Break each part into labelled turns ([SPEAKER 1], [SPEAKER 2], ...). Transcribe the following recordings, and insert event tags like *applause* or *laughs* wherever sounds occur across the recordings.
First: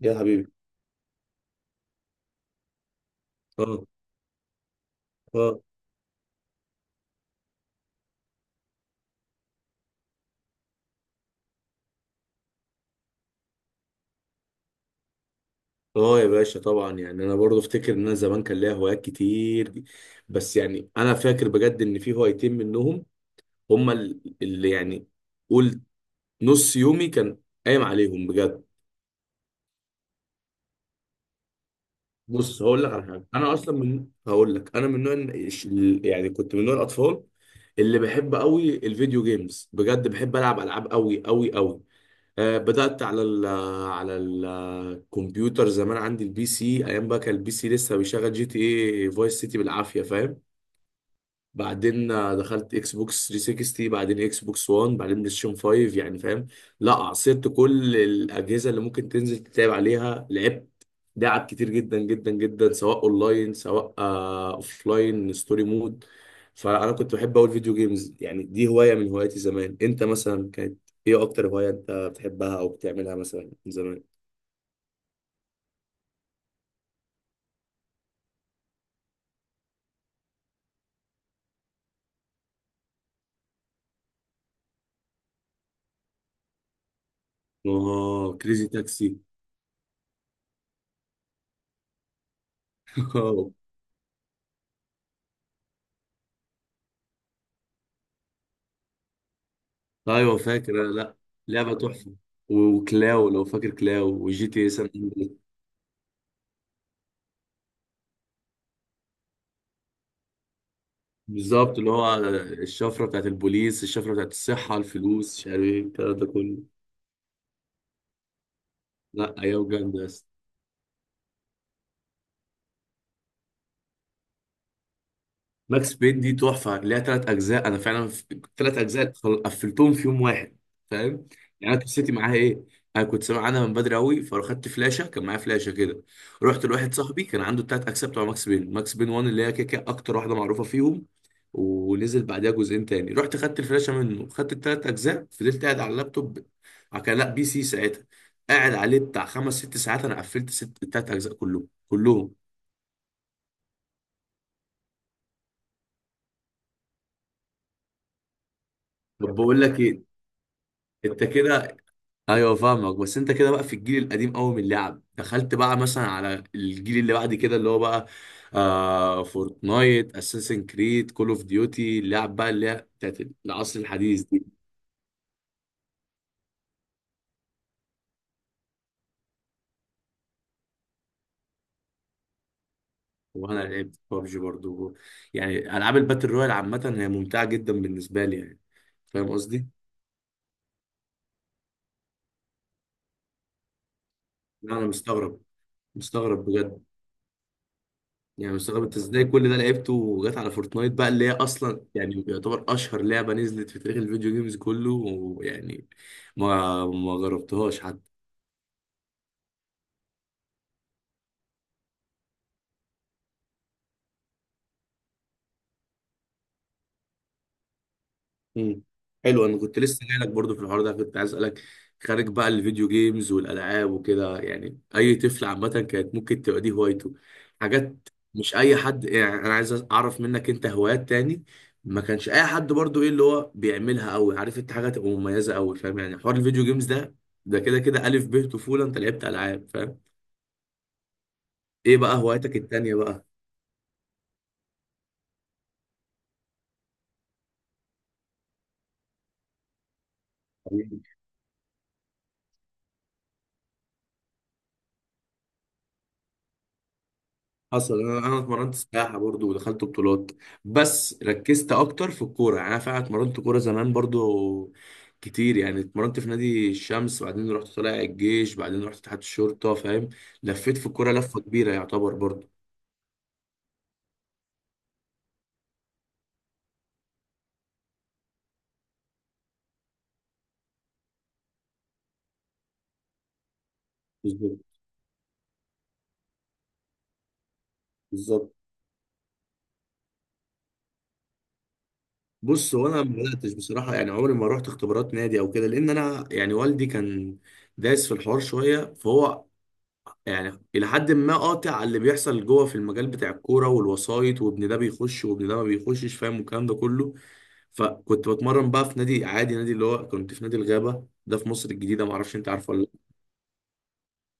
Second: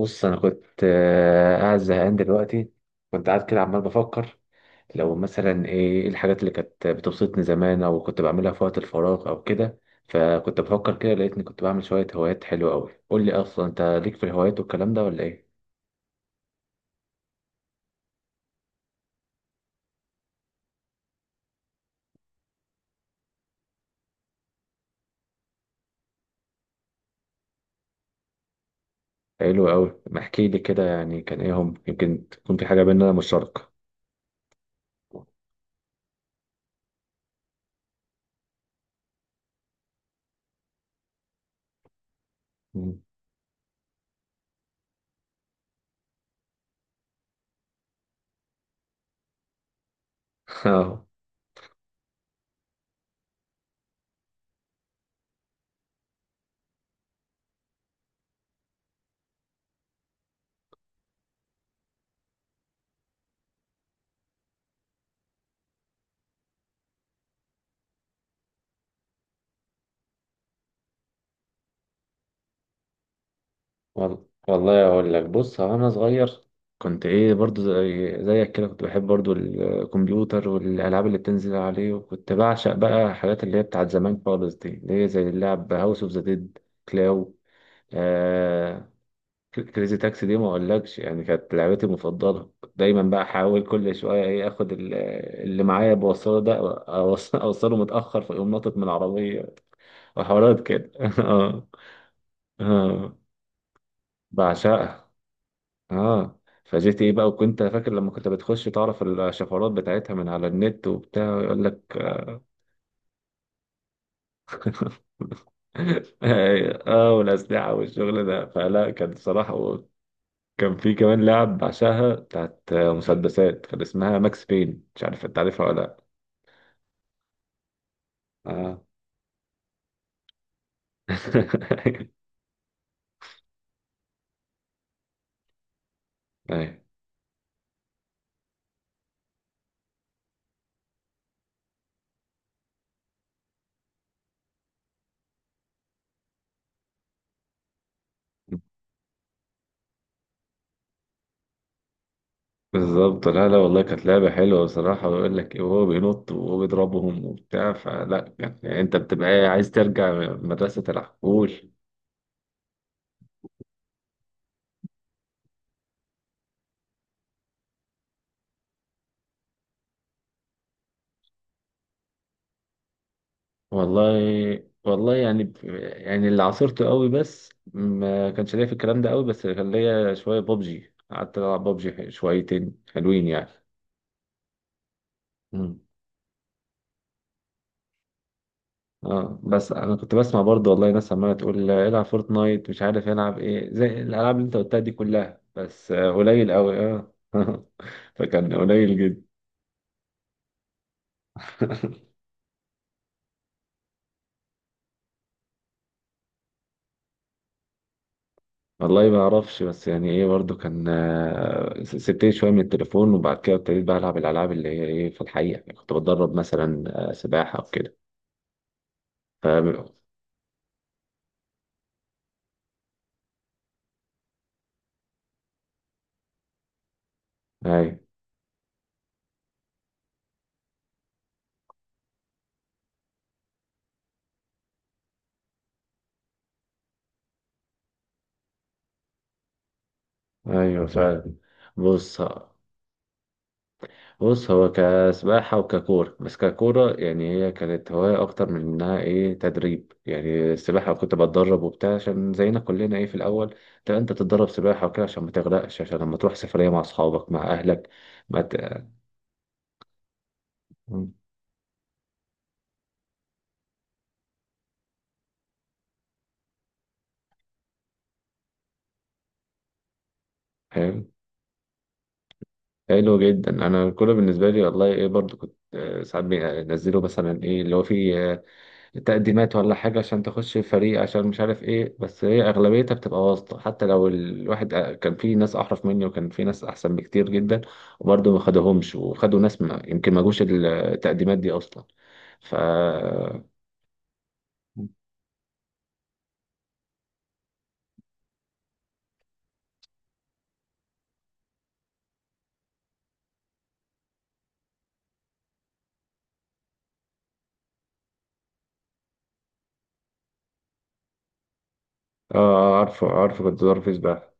[SPEAKER 1] يا
[SPEAKER 2] انا
[SPEAKER 1] حبيبي.
[SPEAKER 2] كنت قاعد زهقان دلوقتي. كنت قاعد كده عمال
[SPEAKER 1] اه،
[SPEAKER 2] بفكر لو
[SPEAKER 1] اه،
[SPEAKER 2] مثلا إيه الحاجات اللي كانت بتبسطني زمان او كنت بعملها في وقت الفراغ او كده. فكنت بفكر كده لقيتني كنت بعمل شوية هوايات حلوة قوي. قول لي اصلا انت ليك في الهوايات والكلام ده ولا ايه؟
[SPEAKER 1] اه يا باشا، طبعا يعني انا برضو افتكر ان انا زمان كان ليا هوايات كتير دي. بس يعني انا فاكر بجد ان في هوايتين منهم هما اللي يعني قول نص يومي كان قايم عليهم بجد.
[SPEAKER 2] حلو قوي، ما احكي لي كده، يعني كان ايه هم؟ يمكن تكون
[SPEAKER 1] بص
[SPEAKER 2] في حاجة
[SPEAKER 1] هقول لك على
[SPEAKER 2] بيننا
[SPEAKER 1] حاجه، انا
[SPEAKER 2] مشتركة.
[SPEAKER 1] اصلا هقول لك انا من نوع يعني كنت من نوع الاطفال اللي بحب قوي الفيديو جيمز، بجد بحب العب العاب قوي قوي قوي.
[SPEAKER 2] مم.
[SPEAKER 1] بدأت على على الكمبيوتر زمان، عندي البي سي. ايام بقى كان البي سي لسه بيشغل جي تي اي فايس سيتي بالعافية، فاهم.
[SPEAKER 2] *laughs* اه.
[SPEAKER 1] بعدين دخلت اكس بوكس 360، بعدين اكس بوكس 1، بعدين بلاي ستيشن 5، يعني فاهم. لا عصرت كل الاجهزه اللي ممكن تنزل تتابع عليها، لعبت لعب كتير جدا جدا جدا، سواء اونلاين سواء اوف لاين ستوري مود. فانا كنت بحب اقول فيديو جيمز، يعني دي هوايه من هواياتي زمان. انت مثلا كانت ايه اكتر هوايه انت بتحبها او بتعملها مثلا من زمان؟
[SPEAKER 2] والله اقول لك. بص، هو انا صغير كنت ايه برضو زي زيك كده، كنت بحب برضو الكمبيوتر والالعاب اللي بتنزل عليه، وكنت بعشق بقى الحاجات اللي هي بتاعت زمان خالص دي، اللي هي زي اللعب هاوس اوف ذا ديد، كلاو،
[SPEAKER 1] اه، كريزي
[SPEAKER 2] آه
[SPEAKER 1] تاكسي.
[SPEAKER 2] كريزي تاكسي. دي ما اقولكش، يعني كانت لعبتي المفضله. كنت دايما بقى احاول
[SPEAKER 1] *laughs*
[SPEAKER 2] كل شويه ايه اخد اللي معايا بوصله ده، اوصله متاخر فيقوم ناطط من العربيه
[SPEAKER 1] ايوه
[SPEAKER 2] وحوارات
[SPEAKER 1] فاكر أنا،
[SPEAKER 2] كده
[SPEAKER 1] لا.
[SPEAKER 2] *laughs* اه.
[SPEAKER 1] لعبه تحفه،
[SPEAKER 2] اه،
[SPEAKER 1] وكلاو لو فاكر كلاو وجي تي اس.
[SPEAKER 2] بعشقها. اه، فجيت ايه بقى، وكنت فاكر لما كنت بتخش تعرف الشفرات بتاعتها من على النت وبتاع يقول
[SPEAKER 1] بالظبط،
[SPEAKER 2] لك
[SPEAKER 1] اللي هو
[SPEAKER 2] *laughs*
[SPEAKER 1] الشفره بتاعت البوليس، الشفره بتاعت الصحه، الفلوس، مش عارف ايه الكلام ده كله.
[SPEAKER 2] اه. والاسلحه والشغل ده، فلا كان
[SPEAKER 1] لا، ايام
[SPEAKER 2] صراحه.
[SPEAKER 1] جامده.
[SPEAKER 2] كان في كمان لعب بعشقها بتاعت مسدسات، كان اسمها ماكس بين، مش عارف انت عارفها ولا
[SPEAKER 1] ماكس
[SPEAKER 2] لا؟
[SPEAKER 1] بين دي تحفه، ليها ثلاث اجزاء، انا فعلا ثلاث
[SPEAKER 2] اه
[SPEAKER 1] اجزاء قفلتهم في يوم واحد، فاهم. يعني انا
[SPEAKER 2] *laughs*
[SPEAKER 1] قصتي معاها ايه؟ انا كنت سامع عنها من بدري قوي، فاخدت فلاشه كان معايا فلاشه كده، رحت
[SPEAKER 2] أيوة.
[SPEAKER 1] لواحد صاحبي كان عنده الثلاث اجزاء بتوع ماكس بين. ماكس بين 1 اللي هي كده كده اكتر واحده معروفه فيهم، ونزل بعدها جزئين تاني. رحت خدت الفلاشه منه، خدت الثلاث اجزاء، فضلت قاعد على اللابتوب، كان لا بي سي ساعتها، قاعد عليه بتاع خمس ست ساعات. انا قفلت ست الثلاث اجزاء كلهم كلهم.
[SPEAKER 2] بالظبط، لا لا، والله كانت لعبة حلوة بصراحة. ويقول لك وهو بينط وهو بيضربهم وبتاع، فلا يعني انت بتبقى
[SPEAKER 1] طب بقول
[SPEAKER 2] عايز
[SPEAKER 1] لك ايه،
[SPEAKER 2] ترجع مدرسة
[SPEAKER 1] انت
[SPEAKER 2] العقول.
[SPEAKER 1] كده، ايوه فاهمك، بس انت كده بقى في الجيل القديم قوي من اللعب، دخلت بقى مثلا على الجيل اللي بعد كده اللي هو بقى فورتنايت، اساسن كريد، كول اوف ديوتي، اللعب بقى اللي هي بتاعت العصر
[SPEAKER 2] والله
[SPEAKER 1] الحديث دي.
[SPEAKER 2] والله يعني يعني اللي عاصرته قوي، بس ما كانش ليا في الكلام ده قوي، بس كان ليا شويه ببجي، قعدت العب ببجي شويتين حلوين يعني.
[SPEAKER 1] وانا لعبت بابجي برضو، يعني
[SPEAKER 2] مم.
[SPEAKER 1] العاب الباتل رويال عامه هي ممتعه جدا بالنسبه لي يعني. فاهم
[SPEAKER 2] اه،
[SPEAKER 1] قصدي؟
[SPEAKER 2] بس انا كنت بسمع برضه والله ناس عماله تقول العب فورتنايت، مش عارف العب ايه زي الالعاب اللي انت
[SPEAKER 1] لا،
[SPEAKER 2] قلتها
[SPEAKER 1] انا
[SPEAKER 2] دي كلها،
[SPEAKER 1] مستغرب،
[SPEAKER 2] بس
[SPEAKER 1] مستغرب
[SPEAKER 2] قليل قوي
[SPEAKER 1] بجد،
[SPEAKER 2] اه *laughs*
[SPEAKER 1] يعني
[SPEAKER 2] فكان
[SPEAKER 1] مستغرب انت
[SPEAKER 2] قليل جدا.
[SPEAKER 1] ازاي كل ده لعبته وجات على فورتنايت بقى، اللي هي اصلا
[SPEAKER 2] *laughs*
[SPEAKER 1] يعني يعتبر اشهر لعبه نزلت في تاريخ الفيديو جيمز كله، ويعني ما جربتهاش حتى.
[SPEAKER 2] والله ما اعرفش، بس يعني ايه برضو كان سبتني شويه من التليفون، وبعد كده ابتديت بقى العب الالعاب اللي هي ايه في الحقيقه، يعني كنت بتدرب مثلا سباحه او كده.
[SPEAKER 1] مم. حلو،
[SPEAKER 2] ف
[SPEAKER 1] انا كنت لسه جاي لك برضه في الحوار ده، كنت عايز اسالك خارج بقى الفيديو جيمز والالعاب وكده، يعني اي طفل عامه كانت ممكن تبقى دي هوايته،
[SPEAKER 2] ايوه.
[SPEAKER 1] حاجات مش اي حد. يعني انا عايز اعرف منك انت هوايات تاني ما كانش اي حد برضه، ايه اللي هو بيعملها قوي، عارف، انت حاجه تبقى مميزه قوي، فاهم يعني؟ حوار الفيديو جيمز ده، ده كده كده الف ب طفوله، انت لعبت العاب، فاهم.
[SPEAKER 2] ايوه فعلا.
[SPEAKER 1] ايه بقى
[SPEAKER 2] بص
[SPEAKER 1] هوايتك التانيه بقى؟
[SPEAKER 2] بص هو كسباحه وككوره، بس ككوره يعني هي كانت هوايه اكتر من انها ايه تدريب. يعني السباحه كنت بتدرب وبتاع عشان زينا كلنا ايه في الاول، انت تتدرب سباحه وكده عشان ما تغرقش، عشان لما تروح سفريه مع اصحابك مع اهلك.
[SPEAKER 1] حصل، انا
[SPEAKER 2] ما
[SPEAKER 1] اتمرنت
[SPEAKER 2] ت...
[SPEAKER 1] سباحه برضو ودخلت بطولات، بس ركزت اكتر في الكوره. يعني انا فعلا اتمرنت كوره زمان برضو كتير، يعني اتمرنت في نادي الشمس وبعدين رحت طالع الجيش، بعدين رحت تحت الشرطه فاهم. لفيت في
[SPEAKER 2] فاهم.
[SPEAKER 1] الكوره لفه كبيره يعتبر برضو.
[SPEAKER 2] حلو جدا، انا كله بالنسبه لي والله ايه برضو كنت ساعات بنزله مثلا ايه اللي هو فيه تقديمات ولا حاجه عشان تخش فريق، عشان مش عارف ايه. بس هي اغلبيتها بتبقى واسطه، حتى لو
[SPEAKER 1] بالظبط.
[SPEAKER 2] الواحد كان في ناس احرف مني، وكان في ناس احسن بكتير جدا، وبرضو ما
[SPEAKER 1] بالظبط.
[SPEAKER 2] خدهمش، وخدوا ناس ما يمكن ما جوش التقديمات دي اصلا.
[SPEAKER 1] بص هو انا ما
[SPEAKER 2] اه.
[SPEAKER 1] بداتش بصراحه، يعني عمري ما رحت اختبارات نادي او كده، لان انا يعني والدي كان دايس في الحوار شويه، فهو يعني الى حد ما قاطع على اللي بيحصل جوه في المجال بتاع الكوره والوسايط، وابن ده بيخش وابن ده ما بيخشش، فاهم، والكلام ده كله. فكنت بتمرن بقى في نادي عادي، نادي اللي هو كنت في نادي الغابه ده في مصر الجديده، ما اعرفش انت عارفه ولا
[SPEAKER 2] عارفه
[SPEAKER 1] لا.
[SPEAKER 2] عارفه، كنت ظرف سباحه.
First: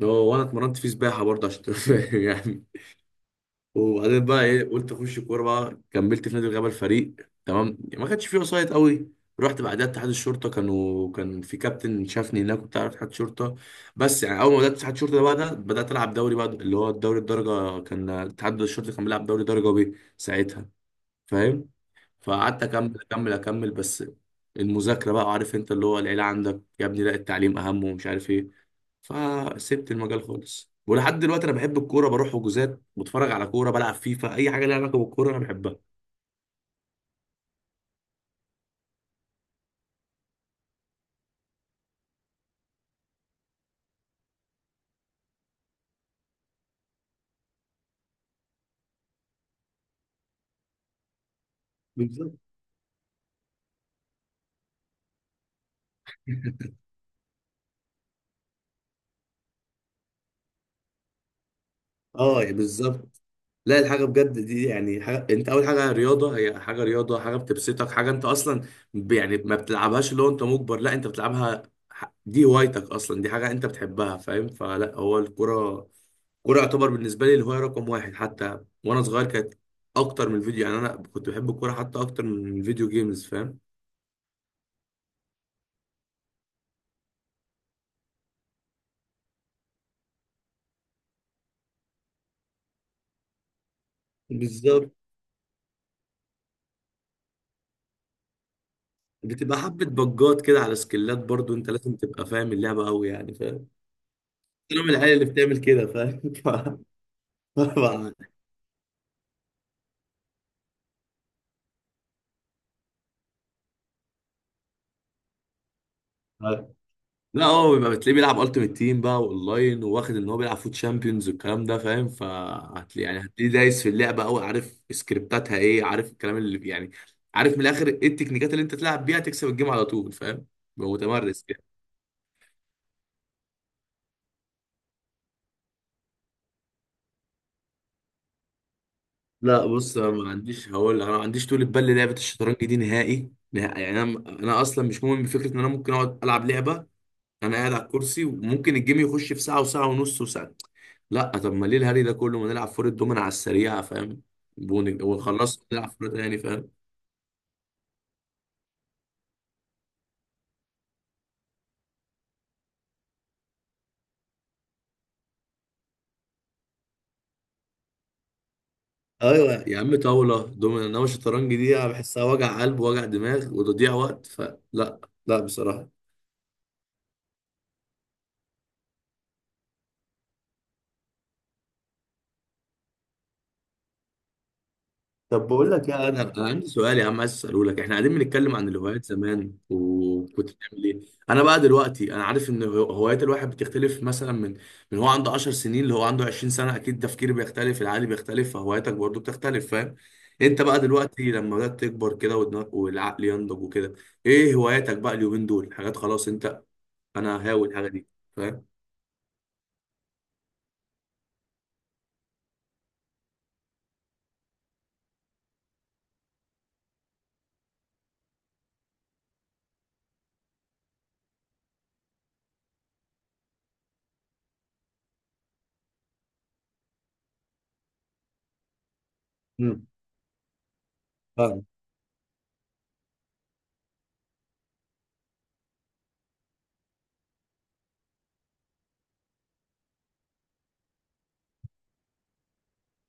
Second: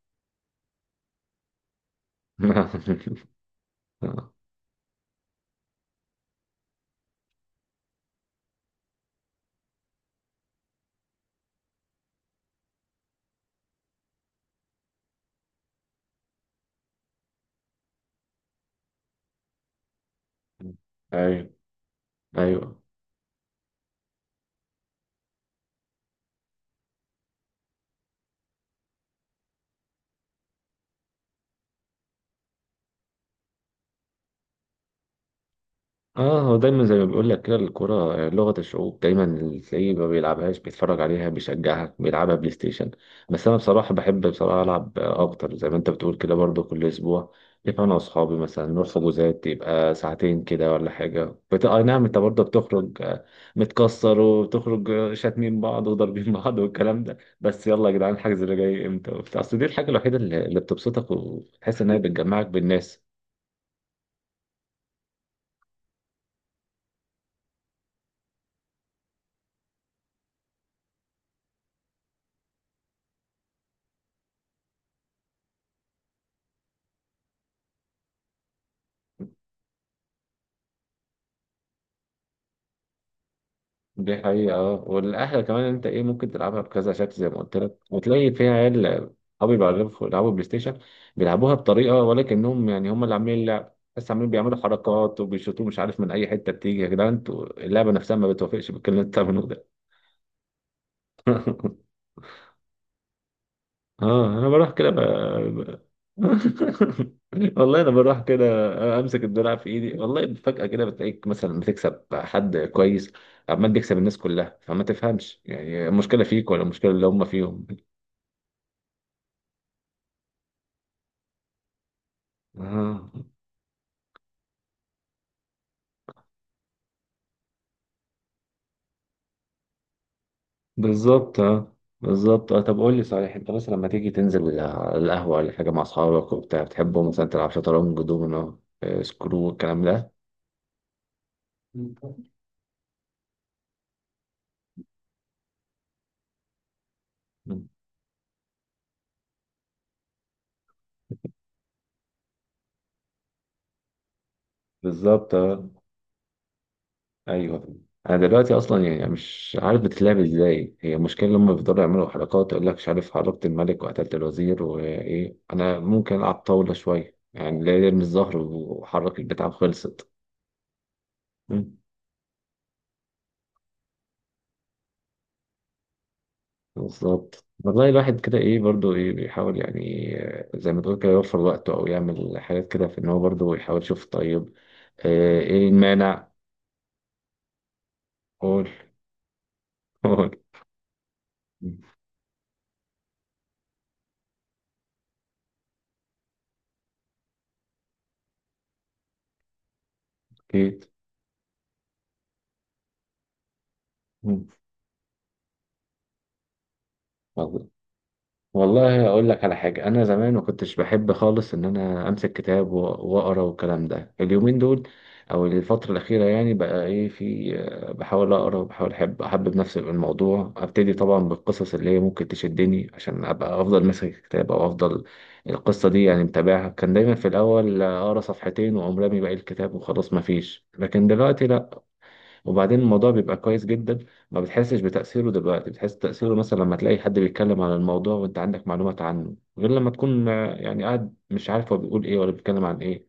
[SPEAKER 1] اللي هو وانا اتمرنت فيه سباحه برضه، عشان تبقى فاهم يعني.
[SPEAKER 2] *laughs*
[SPEAKER 1] وبعدين بقى ايه، قلت اخش كوره بقى، كملت في نادي الغابه الفريق، تمام، ما كانش فيه وسايط قوي. رحت بعدها اتحاد الشرطه، كانوا كان في كابتن شافني هناك، كنت عارف اتحاد شرطه. بس يعني اول ما بدات اتحاد الشرطه ده بقى، ده بدات العب دوري بقى اللي هو الدوري الدرجه. كان اتحاد الشرطه كان بيلعب دوري درجه بي ساعتها،
[SPEAKER 2] ايوه
[SPEAKER 1] فاهم. فقعدت
[SPEAKER 2] ايوه.
[SPEAKER 1] اكمل اكمل اكمل، بس المذاكره بقى، عارف انت، اللي هو العيله عندك يا ابني لا التعليم اهم، ومش عارف ايه. فسبت المجال خالص ولحد دلوقتي انا بحب الكوره، بروح حجوزات، بتفرج على كوره، بلعب فيفا، اي حاجه ليها علاقه بالكوره انا بحبها.
[SPEAKER 2] اه، هو دايما زي ما بيقول لك كده، الكرة لغة الشعوب، دايما اللي تلاقيه ما بيلعبهاش بيتفرج عليها، بيشجعها، بيلعبها بلاي ستيشن. بس انا بصراحة بحب بصراحة العب اكتر زي ما انت بتقول كده، برضو كل اسبوع يبقى انا واصحابي مثلا نروح حجوزات يبقى ساعتين كده ولا حاجة اي نعم، انت
[SPEAKER 1] بالظبط.
[SPEAKER 2] برضو بتخرج متكسر، وبتخرج شاتمين بعض وضاربين *laughs* بعض
[SPEAKER 1] *laughs*
[SPEAKER 2] والكلام ده، بس يلا يا جدعان، الحجز اللي جاي امتى وبتاع. اصل دي الحاجة الوحيدة اللي بتبسطك وتحس انها
[SPEAKER 1] اه
[SPEAKER 2] بتجمعك
[SPEAKER 1] يعني
[SPEAKER 2] بالناس.
[SPEAKER 1] بالظبط. لا، الحاجه بجد دي يعني حاجة. انت اول حاجه رياضه، هي حاجه رياضه، حاجه بتبسطك، حاجه انت اصلا يعني ما بتلعبهاش اللي هو انت مجبر، لا انت بتلعبها، دي هوايتك اصلا، دي حاجه انت بتحبها، فاهم. فلا هو الكوره. الكوره يعتبر بالنسبه لي الهوايه رقم واحد، حتى وانا صغير كانت اكتر من الفيديو، يعني انا كنت بحب الكوره حتى اكتر من الفيديو جيمز، فاهم.
[SPEAKER 2] دي حقيقة. اه، والأحلى كمان إن أنت ممكن تلعبها بكذا شكل زي ما قلت لك، وتلاقي فيها عيال. أصحابي بيلعبوا بلاي ستيشن، بيلعبوها بطريقة، ولكنهم يعني هم اللي عاملين اللعب، بس عاملين بيعملوا
[SPEAKER 1] بالظبط.
[SPEAKER 2] حركات وبيشوطوا مش عارف من أي حتة بتيجي. يا جدعان أنتوا، اللعبة نفسها ما بتوافقش بالكلام اللي أنت
[SPEAKER 1] بتبقى
[SPEAKER 2] بتعملوه
[SPEAKER 1] حبة بجات كده على سكلات برضو،
[SPEAKER 2] ده.
[SPEAKER 1] انت لازم تبقى فاهم اللعبة قوي يعني، فاهم.
[SPEAKER 2] اه، انا بروح
[SPEAKER 1] انا
[SPEAKER 2] كده
[SPEAKER 1] من العيال اللي بتعمل
[SPEAKER 2] ب...
[SPEAKER 1] كده، فاهم. *laughs*
[SPEAKER 2] *laughs*
[SPEAKER 1] ف- ف-
[SPEAKER 2] والله انا بروح كده امسك الدرع في ايدي، والله فجأة كده بتلاقيك مثلا بتكسب حد كويس، عمال بيكسب الناس كلها، فما تفهمش يعني المشكلة
[SPEAKER 1] ف-
[SPEAKER 2] فيك ولا المشكلة اللي هم
[SPEAKER 1] لا،
[SPEAKER 2] فيهم.
[SPEAKER 1] هو بيبقى بتلاقيه بيلعب التيمت تيم بقى اونلاين، وواخد ان هو بيلعب فوت شامبيونز والكلام ده، فاهم، فهتلاقي،
[SPEAKER 2] اه
[SPEAKER 1] يعني هتلاقيه دايس في اللعبة قوي، عارف سكريبتاتها ايه، عارف الكلام اللي يعني عارف من الاخر ايه التكنيكات اللي انت تلعب بيها تكسب الجيم على طول، فاهم. بيبقى
[SPEAKER 2] بالظبط،
[SPEAKER 1] متمرس.
[SPEAKER 2] اه بالظبط، اه. طب قول لي صحيح، انت مثلا لما تيجي تنزل على القهوة ولا حاجة مع اصحابك وبتاع بتحبوا مثلا تلعب شطرنج، دومينو، سكرو،
[SPEAKER 1] لا
[SPEAKER 2] الكلام
[SPEAKER 1] بص، انا
[SPEAKER 2] ده؟
[SPEAKER 1] ما عنديش، هقول انا ما عنديش طول بال للعبه الشطرنج دي نهائي نهائي، يعني انا انا اصلا مش مؤمن بفكره ان انا ممكن اقعد العب لعبه انا
[SPEAKER 2] مم.
[SPEAKER 1] قاعد على الكرسي وممكن الجيم يخش في ساعه وساعه ونص وساعه. لا، طب ما ليه الهري ده كله، ما نلعب فور الدومين على السريع، فاهم،
[SPEAKER 2] بالظبط.
[SPEAKER 1] ونخلص نلعب فور تاني، فاهم.
[SPEAKER 2] ايوه. انا دلوقتي اصلا يعني مش عارف بتتلعب ازاي، هي المشكله لما بيفضلوا يعملوا حركات يقول لك مش عارف حركت الملك وقتلت الوزير وايه. انا ممكن العب طاوله شويه، يعني لا، يرمي الزهر وحرك البتاع
[SPEAKER 1] ايوه يا عم،
[SPEAKER 2] خلصت.
[SPEAKER 1] طاوله دومين، انما الشطرنج دي
[SPEAKER 2] مم.
[SPEAKER 1] أنا بحسها وجع قلب وجع دماغ وتضييع وقت، فلا. لا بصراحه.
[SPEAKER 2] بالظبط والله، الواحد كده ايه برضو ايه بيحاول، يعني زي ما تقول كده، يوفر وقته او يعمل حاجات كده في ان هو برضو يحاول يشوف. طيب
[SPEAKER 1] طب
[SPEAKER 2] ايه
[SPEAKER 1] بقول لك يا ادهم،
[SPEAKER 2] المانع؟
[SPEAKER 1] انا عندي سؤال يا عم، عايز اساله لك. احنا قاعدين بنتكلم
[SPEAKER 2] قول.
[SPEAKER 1] عن الهوايات زمان
[SPEAKER 2] *laughs* قول.
[SPEAKER 1] وكنت بتعمل ايه. انا بقى
[SPEAKER 2] مم.
[SPEAKER 1] دلوقتي انا عارف ان هوايات الواحد بتختلف مثلا، من هو عنده 10 سنين اللي هو عنده 20 سنه، اكيد تفكيري بيختلف، العقل بيختلف، فهواياتك برضو بتختلف فاهم. انت بقى
[SPEAKER 2] اكيد.
[SPEAKER 1] دلوقتي لما بدات تكبر كده والعقل ينضج وكده،
[SPEAKER 2] مم.
[SPEAKER 1] ايه هواياتك بقى اليومين دول، حاجات خلاص انت انا هاوي الحاجه دي، فاهم.
[SPEAKER 2] والله اقول لك على حاجه، انا زمان ما كنتش بحب خالص ان انا امسك كتاب واقرا والكلام ده. اليومين دول او الفتره الاخيره، يعني بقى ايه، في بحاول اقرا، وبحاول احبب نفسي بالموضوع. ابتدي طبعا بالقصص اللي هي ممكن تشدني عشان ابقى افضل ماسك الكتاب او افضل القصه دي، يعني متابعها. كان دايما في الاول اقرا صفحتين واقوم رامي باقي الكتاب
[SPEAKER 1] امم
[SPEAKER 2] وخلاص ما فيش، لكن دلوقتي
[SPEAKER 1] فاهم.
[SPEAKER 2] لا. وبعدين الموضوع بيبقى كويس جدا، ما بتحسش بتأثيره دلوقتي، بتحس تأثيره مثلا لما تلاقي حد بيتكلم عن الموضوع وانت عندك معلومات عنه، غير لما تكون يعني قاعد مش عارف هو بيقول ايه ولا بيتكلم عن ايه.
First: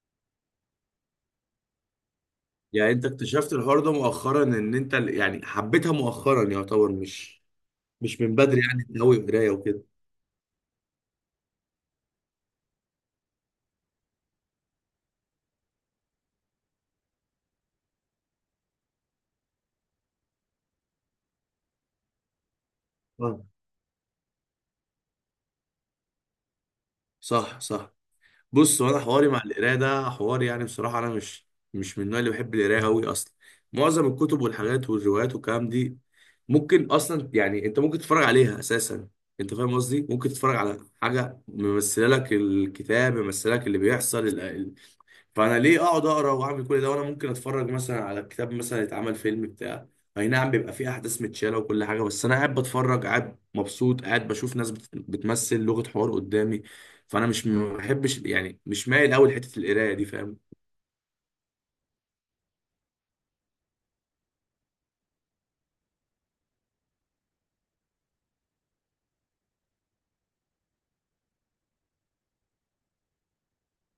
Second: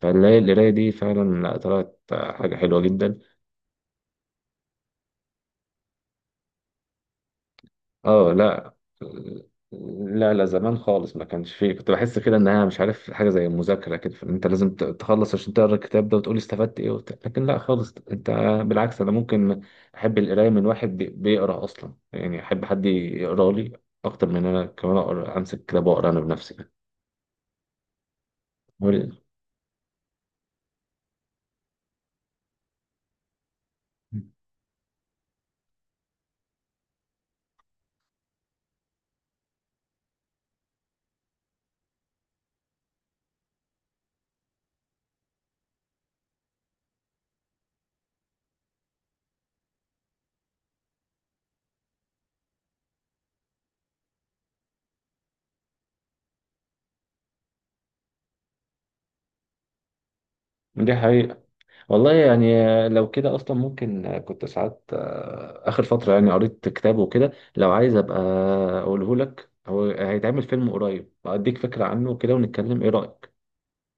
[SPEAKER 2] فالقراية، القراية دي فعلا لا، طلعت حاجة حلوة
[SPEAKER 1] يعني انت
[SPEAKER 2] جدا.
[SPEAKER 1] اكتشفت الحوار ده مؤخرا، ان انت يعني حبيتها مؤخرا يعتبر، مش مش
[SPEAKER 2] اه،
[SPEAKER 1] من بدري
[SPEAKER 2] لا
[SPEAKER 1] يعني، انت قوي قرايه وكده.
[SPEAKER 2] لا، لا زمان خالص ما كانش فيه. كنت بحس كده انها مش عارف حاجه زي المذاكره كده، فإن انت لازم تخلص عشان تقرا الكتاب ده وتقول استفدت ايه وبتاع، لكن لا خالص. انت بالعكس، انا ممكن احب القرايه من واحد بيقرا اصلا، يعني احب حد
[SPEAKER 1] اه.
[SPEAKER 2] يقرا لي اكتر من انا كمان اقرا امسك كتاب واقرا انا بنفسي.
[SPEAKER 1] صح، صح. بص هو انا حواري مع القرايه ده حوار، يعني بصراحه انا مش من النوع اللي بحب القرايه قوي اصلا. معظم الكتب والحاجات والروايات والكلام دي ممكن اصلا يعني انت ممكن تتفرج عليها اساسا. انت فاهم قصدي، ممكن تتفرج على حاجه ممثله لك، الكتاب ممثله لك اللي بيحصل. فانا ليه اقعد اقرا واعمل كل ده وانا ممكن اتفرج مثلا على كتاب مثلا يتعمل فيلم بتاع، اي نعم بيبقى فيه احداث متشاله وكل حاجه، بس انا قاعد بتفرج، قاعد مبسوط، قاعد بشوف ناس بتمثل لغه حوار قدامي. فانا مش ما بحبش يعني، مش مايل قوي لحته القرايه دي، فاهم.
[SPEAKER 2] دي حقيقه. والله يعني لو كده اصلا ممكن كنت ساعات اخر فتره يعني قريت كتاب وكده، لو عايز ابقى اقوله لك هو هيتعمل فيلم قريب، اديك فكره عنه كده ونتكلم ايه رايك.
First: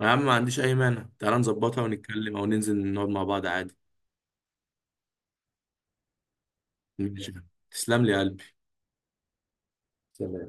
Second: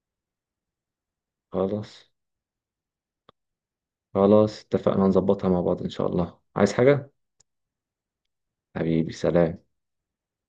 [SPEAKER 1] يا عم ما عنديش اي مانع، تعال نظبطها
[SPEAKER 2] خلاص،
[SPEAKER 1] ونتكلم، او ننزل نقعد مع بعض عادي.
[SPEAKER 2] خلاص اتفقنا، نظبطها مع بعض ان شاء الله. عايز حاجه؟
[SPEAKER 1] ماشي. تسلم لي يا قلبي.
[SPEAKER 2] حبيبي، سلام.
[SPEAKER 1] سلام.